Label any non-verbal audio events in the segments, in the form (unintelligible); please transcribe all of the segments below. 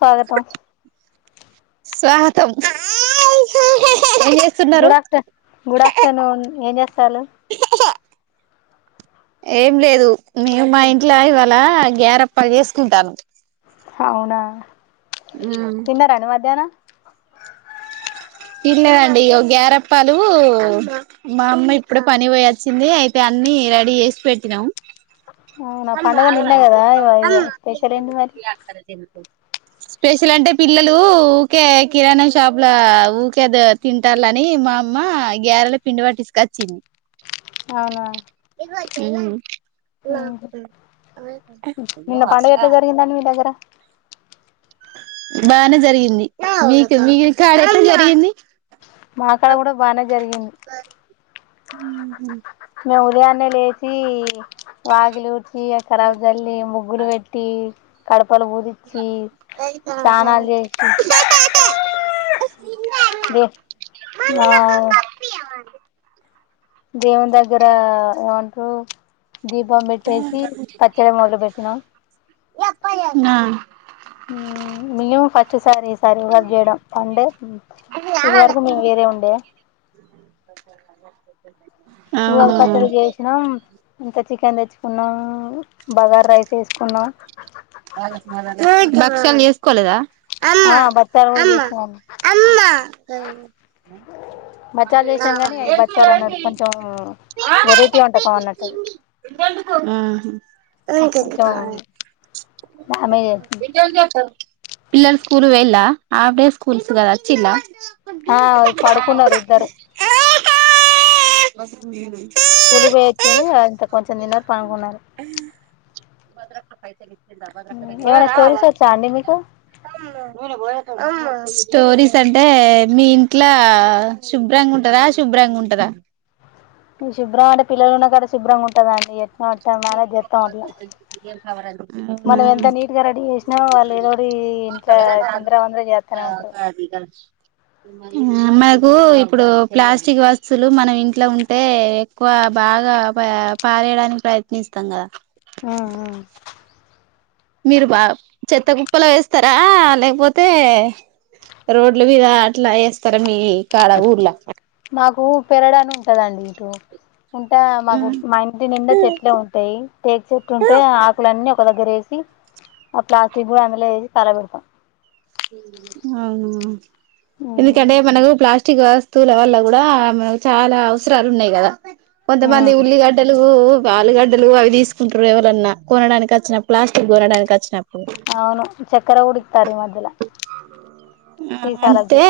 స్వాగతం స్వాగతం ఏం చేస్తున్నారు గుడ్ ఆఫ్టర్నూ గుడ్ ఆఫ్టర్నూన్ ఏం చేస్తాల్లు ఏం లేదు నేను మా ఇంట్లో ఇవాళ గేారప్పలు చేసుకుంటాన్నం అవునా తిన్న అండి మధ్యానం ఇల్లేదండి ఇ గ్యారప్పాలు మా అమ్మ ఇప్పుడే పని పోయచ్చింది అయితే అన్ని రెడీ చేసి పెట్టినాము అవునా మ్ పండగ నిన్న కదా ఇవ ఇవ స్పెషల్ ఏంటి మరి స్పెషల్ అంటే పిల్లలు ఊకే కిరాణా షాప్ లో ఊకే తింటారుని మా అమ్మ గ్యారెల పిండి పటి తీసుకొచ్చింది అవునా ఏలా ఉహు. నిన్న పండుగ ఎట్లా జరిగిందండి మీ దగ్గర బానే జరిగింది మీకు మీకుంకాడ ఎట్లా జరిగింది మాక్కడ కూడా బానే జరిగింది ఉ మేము ఉదయాన్నే లేచి వగిలి ఉటి అక్కరావల్లి ముగ్గుడు పెట్టి కడపలు పూదిచ్చి కా స్నానాలు చేసి దే మా ఓ దీపం పెట్టేసి పచ్చడి మొదలు పెట్టినాం అవునా మ ఫస్ సారి సరే వ చేయడం అంటే ఇది వరకు మేము వేరే ఉండే కూ ఆ పచ్చడి అవును చేసినాం ఇంత చికెన్ తెచ్చు కున్నాం బగార్ రైస్ వేసుకున్నాం భక్షాల వేస్కోలేదా అమ్మా ఆ బచ్చాలు కూడా అమ్మా చేసినాం అమ్మా బచ్చాలు చేసినాం కానీ అవి బచ్చాలు అన్నారు కొంచెం వెరైటీ వంటకం అన్నట్టు అది మ పిల్లర్ స్కూలు వెలా ఆబడే స్కూల్స్గా వచ్చలా ఆ పడుకున్నారు ఇద్దరు బస మీ మీను కూలి పోయొచ్చుని అంత కొంచెం తన్న పనుకుొన్నారు అయితే ఏమైనా స్టోరీస్ వచ్చా అండి మీకు స్టోరీస్ అంటే మీ ఇంట్లో శుభ్రంగా ఉంటారా శుభ్రంగా ఉంటారా ఈ శుభ్రం అంటే పిల్లలున్నా కడ శుభ్రంగా ఉంటుదండి ట్ట మనే చేస్తాం అట్లా అవునా మనం ఎంత నీట్గా రెడీ చేసినాో వాళ్ళు ఏదోటి ఇంత తందరా అందర చేస్తానే ఉంటారు మనకు ఇప్పుడు ప్లాస్టిక్ వస్తులు మనం ఇంట్లో ఉంటే ఎక్కువ బాగా పారేయడానికి ప్రయత్నిస్తాం కదా మీరు బా చెత్త కుప్పలు వేస్తారా లేపోతే రోడ్ల మీద అట్లా వేస్తారా మీ కాడ ఊర్లా హూ పెరడా అని ఉంటదండి ఇటుూ ఉంటే మాకు మా ఇంటి నిండే చెట్లే ఉంటాయి. టేక్ చెట్టు ఉంటే ఆకులన్నీ ఒక దగ్గర ఏ తి ఆ ప్లాస్టిక్ పో అందులో ఎస్తారా మిరప అవునా ఎందుకంటే మనకు ప్లాస్ట్ ష్టిగా వస్తువుల వల్ల కూడా మన చాలా అవసరాలు ఉన్నాయి కదా. కొంత మంది ఉల్లిగడ్డలు ఆలుగడ్డలు అవి తీసుకుంటారు ఎవరన్నా కొనడానికి వచ్చినా, ప్లాస్టిక్ కొనడానికి వచ్చిన అవును చక్కెర ఉడక్తార మొధ్యల ఆ అంతే కూడా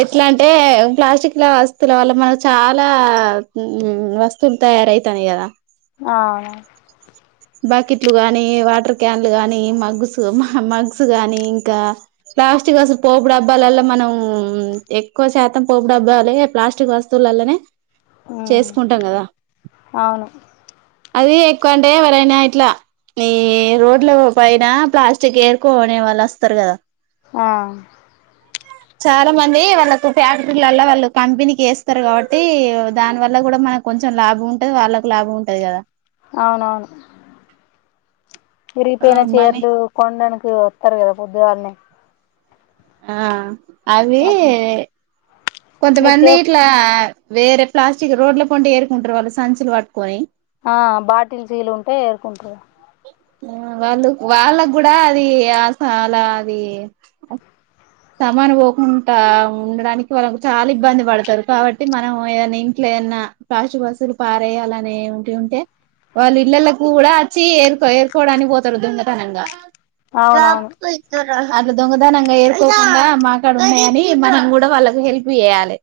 ఎట్లా అంటే ప్లాస్టిక్ల వస్తువుల వల్ల మనం చాలా ఉ వస్తువులు తయారవుతాయి కదా. ఆ బాకెట్లు గాని, వాటర్ క్యాన్లు గాని మగ్స్ హ మగ్స్ గానీ ఇంకా ప్లాస్టిక్ వస్తు పోపు డబ్బాలలో మనం ఎక్కువ శాతం పోపు డబ్బాలే ప్లాస్టిక్ వస్తువులలనే చేసుకుంటాం కదా అవును అవును అది ఎక్కువ అంటే ఎవరైనా ఇట్లా ఈ రోడ్ల పైన ప్లాస్టిక్ ఎరుకోనే వాళ్ళు వస్ వస్తారు కదా ఆ చాలా మంది వాళ్లకు ఫ్యాక్టరిలల్లో వాళ్ళు కంపెనీకి వేస్తారు కాబట్టి దాని వల్ల కూడా మనకు కొంచెం లాభం ఉంటది వాళ్ళకు లాభం ఉంటది కదా. అవునవును విరిగిపోయిన ఆ మనీ చీరలు కొండాన మీరు వస్తరు కదా ప్రొద్దుగాల్నే ఆ అవి మీరు కొంతమంది సేఫ్ ఇట్లా వేరే ప్లాస్టిక్ రోడ్ల కొంటే ఏరుకుంటారు వాళ్ళు సంచులు పట్టుకొని ఆ బాటిల్ చీలు ఉంటే ఏరుకుంటారు. వాళ్ళు వాళ్ళగూడ అది సాల అది సమాన పోకుండా ఉండడానికి వాళ్ళకు చాలా ఇబ్బంది పడతారు. కాబట్టి మనం ఏదైనా ఇంట్లో ఏదైనా కాశ బసులు పారేయాలని ఉండి ఉంటే వాళ్లు ఇళ్లలకి కూడా వచ్చి ఏర్కో ఏర్కోవడానికి పోతారు దొంగతనంగా అవునవును తప్ ఇధర్ అట్లా దొంగతనంగా ఏరు తుక (inaudible) మాకాడ ఉన్నాయని మనం కూడా వాళ్ళకి హెల్ప్ చేయ్యాలి.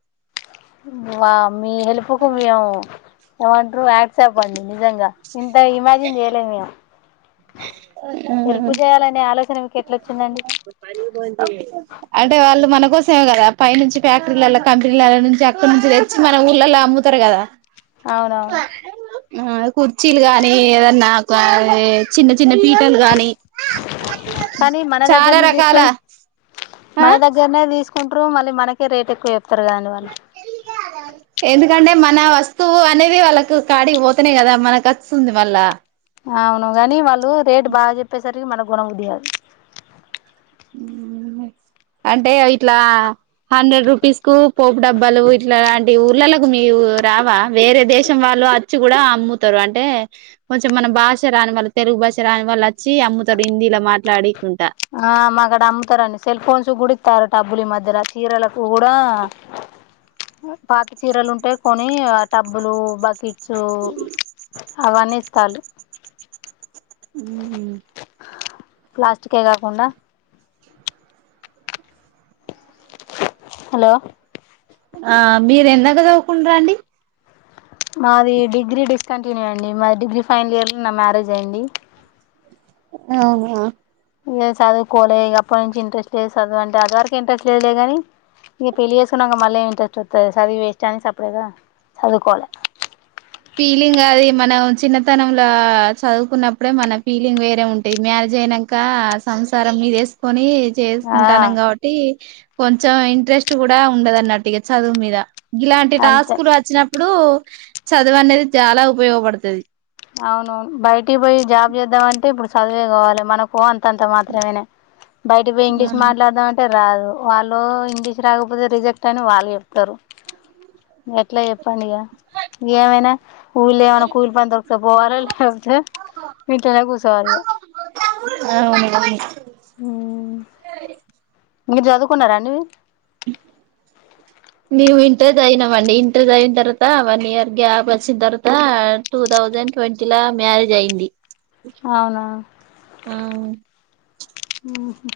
వావ్ మీ హెల్ప్ కు వ్యో ఏవన్ త్రు హాట్సాప్ అండి నిజంగా ఇంత ఇమాజిన్ చేయలేదు మేము హెల్ప్ చేయాలనే ఆలోచన మీకు ఎట్లా వచ్చిందండి ఉం అంటే వాళ్ళు మనకు చూసావు కదా పై నుంచి ఫ్యాక్టరీళ్ళల్ల కంపెనిళ్ళల్ల నుంచి అక్కడి నుంచి తెచ్చి మన ఊర్లల్లో అమ్ముతారు కదా అవునవును (inaudible) ఆహ అది కుర్చీలు గానీ ఏదన్నా కా దీ చిన్న చిన్న పీటలు గాని కానీ మన చాలా దగ్గరనే రకాల తీసుకొని ఆ కుంట్ట్రు మల్లా మనకే రేట్ ఎక్కవ చే త్రగా అండీ వాళ్లు కంటే మన వస్తువు అనేది వాళ్ళకు కాడికి పోతనే కదా మనకస్తుంది మళ్ళ అవును కాని వాళ్ళు రేటు బాగా చెప్పేసరికి మనగొణ బుద్ది గాదు ఉం అంటే అవి ఇట్లా హండ్రెడ్ రూపీస్ కు పోపు డబ్బాలు ఇట్లాలాంటి ఊర్లలకు మీరు రావా వేరే దేశం వాళ్ళు అచ్చి కూడా అమ్ముతారు అంటే కొంచెం మన భాష రాని వాళ్ళు తెలుగు భాష రాని వాళ్ళు అచ్చి అమ్ముతారు హిందీలో మాట్లాడి కుంట ఆ మాకడ అమ్ముతారండి సెల్ ఫోన్స్ కూడా ఇత్తారు టబ్బులు ఈ మధ్యల చీరలకు కూడా పాత చీరలు ఉంటే కొని ఆ టబ్బులు బకె సో అవన్ని ఇస్తళ్లు ఉ హుమ్ ప్లాస్టికే కాకుండా హలో ఆ మీరు ఎందాకా చదువుకుంటారు అండి మాది డిగ్రీ డిస్కంటిన్యూ అండి మా డిగ్రీ ఫైనల్ ఇయర్ లో నా మ్యారేజ్ అయ్యింది అవునా ఇంక చదువుకోలే ఇక అప్పటి నుంచి ఇంట్రెస్ట్ లేదు చదువు అంటే అదువారకె ఇంట్రెస్ట్ లేదులే గ నీ ఇగ పెళ్ళి చేసుకున్నంక మళ్లెం ఇంట్రెస్ట్ వస్తది చదివి వేస్ట్ అని సప్డేక చదువుకోవాలే ఫీలింగ్ అది మనం చిన్నతనంల చదువుకున్నప్పుడే మన ఫీలింగ్ వేరే ఉంటయ్ మ్యారేజ్ అయినంక సంసారం మీదేసుకొని ఆ చేసుకుంటానం కాబట్టి కొంచెం ఇంట్రెస్ట్ కూడా ఉండదు అన్నట్టుగా చదువు మీద గిలాంటి అంతే టాస్క్లు వచ్చినప్పుడు చదువు అనేది చాలా ఉపయోగపడుతది అవునవును బయటికి పోయి జాబ్ చేద్దామంటే ఇప్పుడు చదువే కావాలే మనకో అంతంత మాత్రమేనే బయటకి పోయి ఇంగ్లీష్ మాట్లాదామంటే రాదు వాల్లో ఇంగ్లీష్ రాకపోతే రిజెక్ట్ అని వాళ్ళు చెప్తారు ఎట్లా చె పండిగ ఏమైనా ఊళ్ళ ఏమైన్నా కూలి పని దొర సొ పోవర లేపుతే ఇంట్లనే కూసోవాలె ఇగ ఆవునవును ఉం మీరు చదువుకున్నారా అండి మేము ఇంటర్ సయినం అండి ఇంటర్ అయిన తర్వాత వన్ ఇయర్ గ్యాప్ వచ్చిన తర్వాత టూ థౌజండ్ ట్వంటీ ల మ్యారేజ్ అయింది అవునా ఆ ఊహూ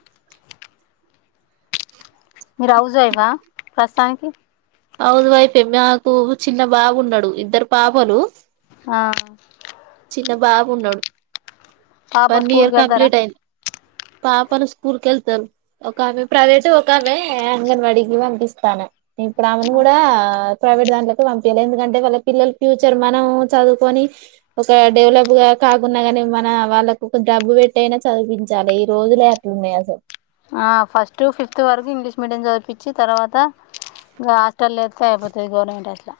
మీరు హౌజేగా ప్రస్తుతానికి హౌస్ వైఫే మాకు చిన్న బాబున్నాడు ఇద్దరు పాపలు ఆ చిన్న బాబు ఉన్నడు పాప వన్ ఇయర్ స్కూల్కి వెళ్తారా కంప్లీట్ అయింది పాపలు స్కూల్ కి వెళ్తారు ఒక ఆమె ప్రైవేటు ఒకామె అంగన్వాడీకి పంపిస్తాను. ఇప్పుడు ఆమెను కూడా ప్రైవేట్ దాంట్లోకి పంపియాలి ఎందుకంటే వాళ్ళ పిల్లలు ఫ్యూచర్ మనం చదువుకొని ఒక డెవలప్ గా కాకున్నా కాని మన వాళ్ళకు ఒక డబ్బు పెట్టి అయినా చదివిం చాలి ఈ రోజులే అట్లున్నాయి అసలు ఆ ఫస్ట్ ఫిఫ్త్ వరకు ఇంగ్లీష్ మీడియం చదివిపించి తర్వాత ఇగ హాస్టల్లో వేత్తే అయిపోతాది గవర్నమెంట్ అట్లా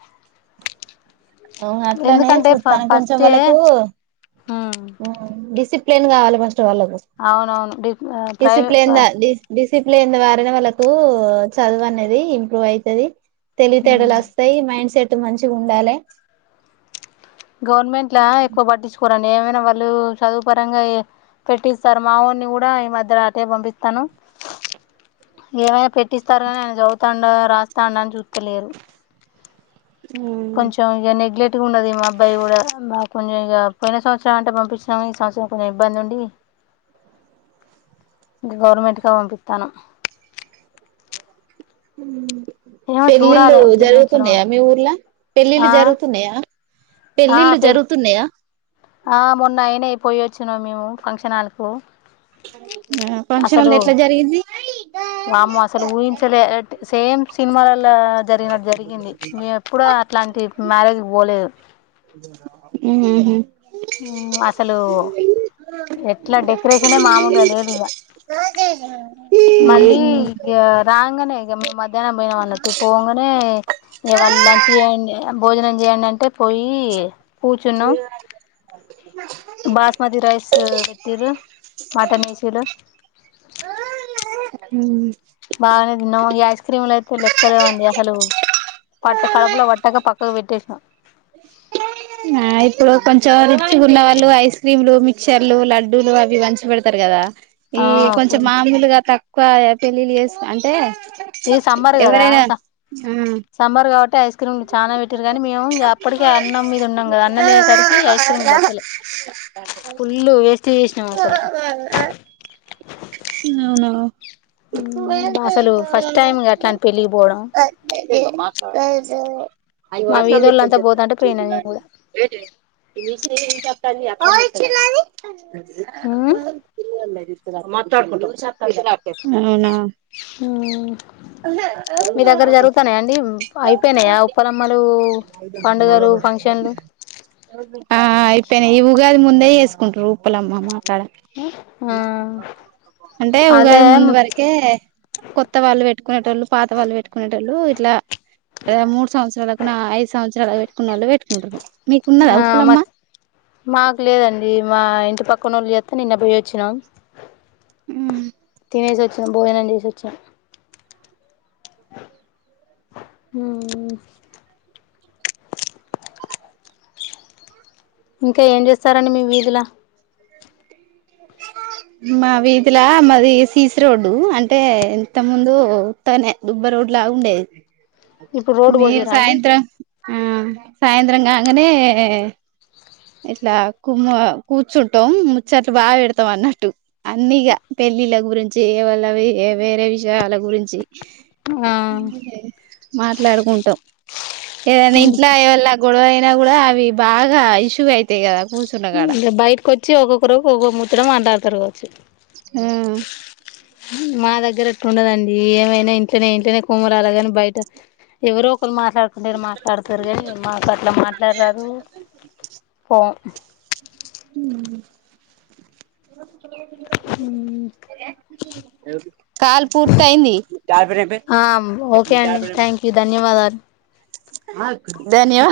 అ అట్లనే చూస్తాను కొంచెం వాళ్ళకు మ్మ్ డిసిప్ ప్లిన్ కావాల గా అవునవును డిఫ ప్రైవేప డిసిప్లిన్ డి డిసిప్లిన్ ద్వారానే వాళ్ళకు చదువనేది ఇంప్రూవ్ అయితది తెలివితేటలు మ్మ్ వస్తాయి మైండ్ సెట్ టు మంచిగా ఉండాలి గవర్నమెంట్ లా ఎక్కువ పట్టించుకోరండి. ఏమైనా వాళ్ళు చదువు పరంగా ఏ పెట్టిస్తారు. మా వోడిని కూడా ఈ మధ్యలో అటే పంపిస్తాను. ఏమైనా పెట్టిస్తారు కాని ఆయన చదువుతాండా రాస్తాండా అని చూస్తలేరు కొంచెం ఇక నెగ్లెక్ట్ గా ఉండది మా అబ్బాయి కూడా మా కొంచెం ఇక పోయిన సంవత్సరం అంటే పంపించినాము ఈ సంవత్సరం కొంచెం ఇబ్బంది ఉండి ఇంక గవర్నమెంట్ కే పంపిత్తానా హ్మ్ ఏమో పెళ్లిళ్లు చూడాలి వచ్చే సంవత్సరం జరుగుతున్నాయా మీ ఊర్ల పెళ్ళిళ్లు ఆ జరుగుతున్నయా ఆ పెళ్ళిళ్ళు పెళ్ జరుగుతున్నయా ఆ మొన్న అయినయ్ పోయివచ్చినం మేము ఫంక్షన్ హాల్ కు ఫంక్షన్ హాల్ అసలు ఎట్లా జరిగింది వామ్మో అసలు ఊహించలే సేమ్ సినిమాలలో జరిగినట్టు జరిగింది మేము ఎప్పుడూ అట్లాంటి మ్యారేజ్ కి పోలేదు ఊహూ అసలు ఎట్లా డెకరేషనే మామలుగా లేదు ఇక మళ్ళీ ఇ రాంగనే (unintelligible) మధ్యాహ్నం పోయిన వాళ్లకి పోంగనే ఇక వాళ్ళు లంచ్ చేయండి భోజనం చేయండి అంటే పోయి కూచున్నం బాస్మతి రైస్ పెట్టిరు మటన్ వేసిరు హ్మ్ బానే తిన్నాం ఈ ఐస్ క్రీమ్లు అయితే లెక్కలేనన్ని. అసలు పట్ట కడుపులో పట్టక పక్కకు పెట్టసాం ఆ ఇప్పుడు కొంచెం రిచ్ గా ఉన్న వాళ్ళు ఐస్ క్రీమ్లు మిక్చర్లు లడ్డూలు అవి పంచి పెడతరు కదా ఈ ఆ కొంచం ఫుల్ మామూలుగా తక్కు ఎక్కువ పెళ్ళిళ్ళ చేస్ అంటే ఇది సమ్మర్ కదా ఎవరైనా ఆ సమ్మర్ కాబట్టి టస్ క్రీమ్ చాలానా పెట్టరు కానీ మేము అప్పటికే అన్నం మీద ఉన్నాం కదా అన్నం తినేసరికి ఐస్ క్రీమ్ బట్టలే ఫుల్లు వేస్ట్ చేసినాము అసలు అవునా అసలు ఫస్ట్ టైం అట్లాంటి పెళ్ళికి పోవడం సో మా వీధోళ్ళంతా పోతుంటే పోయినా నేను కూడా ఐవలిచ్చుల్లది అ అవునా మీ దగ్గర జరుగుతానే అండి అయిపో పండుగలు ఫంక్షన్లు ఆ అయిపోయినయి అది ముందే చేసుకుంట్రు ఉప్పలమ్మ మాకాడ అంటే ఉగాది అదే ముందు వరకే కొత్త వాళ్ళు వెట్ పెట్టుకునేటోల్లు పాత వాళ్ళు వెట్టుకునేటోల్లు ఇట్లా అదే మూడు సంవత్సరాలకు నా ఐదు సంవత్సరాలకు వెట్టుకున్నోల్లే వెట్టుకుంట్రు ఆ మక్ మాకు లేదండి మా ఇంటి పక్ కొనోల్లు చెప్త్ నిన్న బోయోచిన్నం మ్మ్ తినేసి ఒచ్చినం భోజనం చేసొచ్చినం మ్మ్ మ్మ్ ఇంకా ఏం చేస్తారండి మీ వీధుల మా వీధిలా మాది సీసి రోడ్డు అంటే ఇంత ముందు ఉత్తగనే దుబ్బ రోడ్డులాగ ఉండేది ఇప్పుడు రోడ్డు మీరు పోసిరా అండి సాయంత్రం ఆ సాయంత్రంకాంగనే ఇట్లా కుమ్మ కూర్చుంటాం ముచ్చట్లు బాగా పెడతాం అన్నట్టు అన్ని ఇగా పెళ్ళిళ్ళ గురించి వాళ్ళవి వేరే విషయాల గురించి ఆ మాట్లాడుకుంటాం ఏవాన్నా ఇంట్లో ఇవళ గొడవ అయినా కూడా అవి బాగా ద ఆయుష్ త్తుగైతై కద బైటికొచ్చి ఒక్కొక్కరు ఒక్కో ముచ్చట మాట్లాడతారు చ్ మ్మ్ మా దగ్గర అట్లుండదండి ఏమైనా ఇంట్లనే ఇంట్లనే కుములాలె కాని బయట ఎవరో ఒకరు మా మాట్లాడుకునేటోల్లు మాట్లాడుతరు కని మాకు అట్ల మాట్లాడరాదు పోము అ (inaudible) మ్మ్ కాల్ పూర్థైంది ఆ ఓకే అండి థ్యాంక్ యూ ధన్యవాదాలు ధన్యవా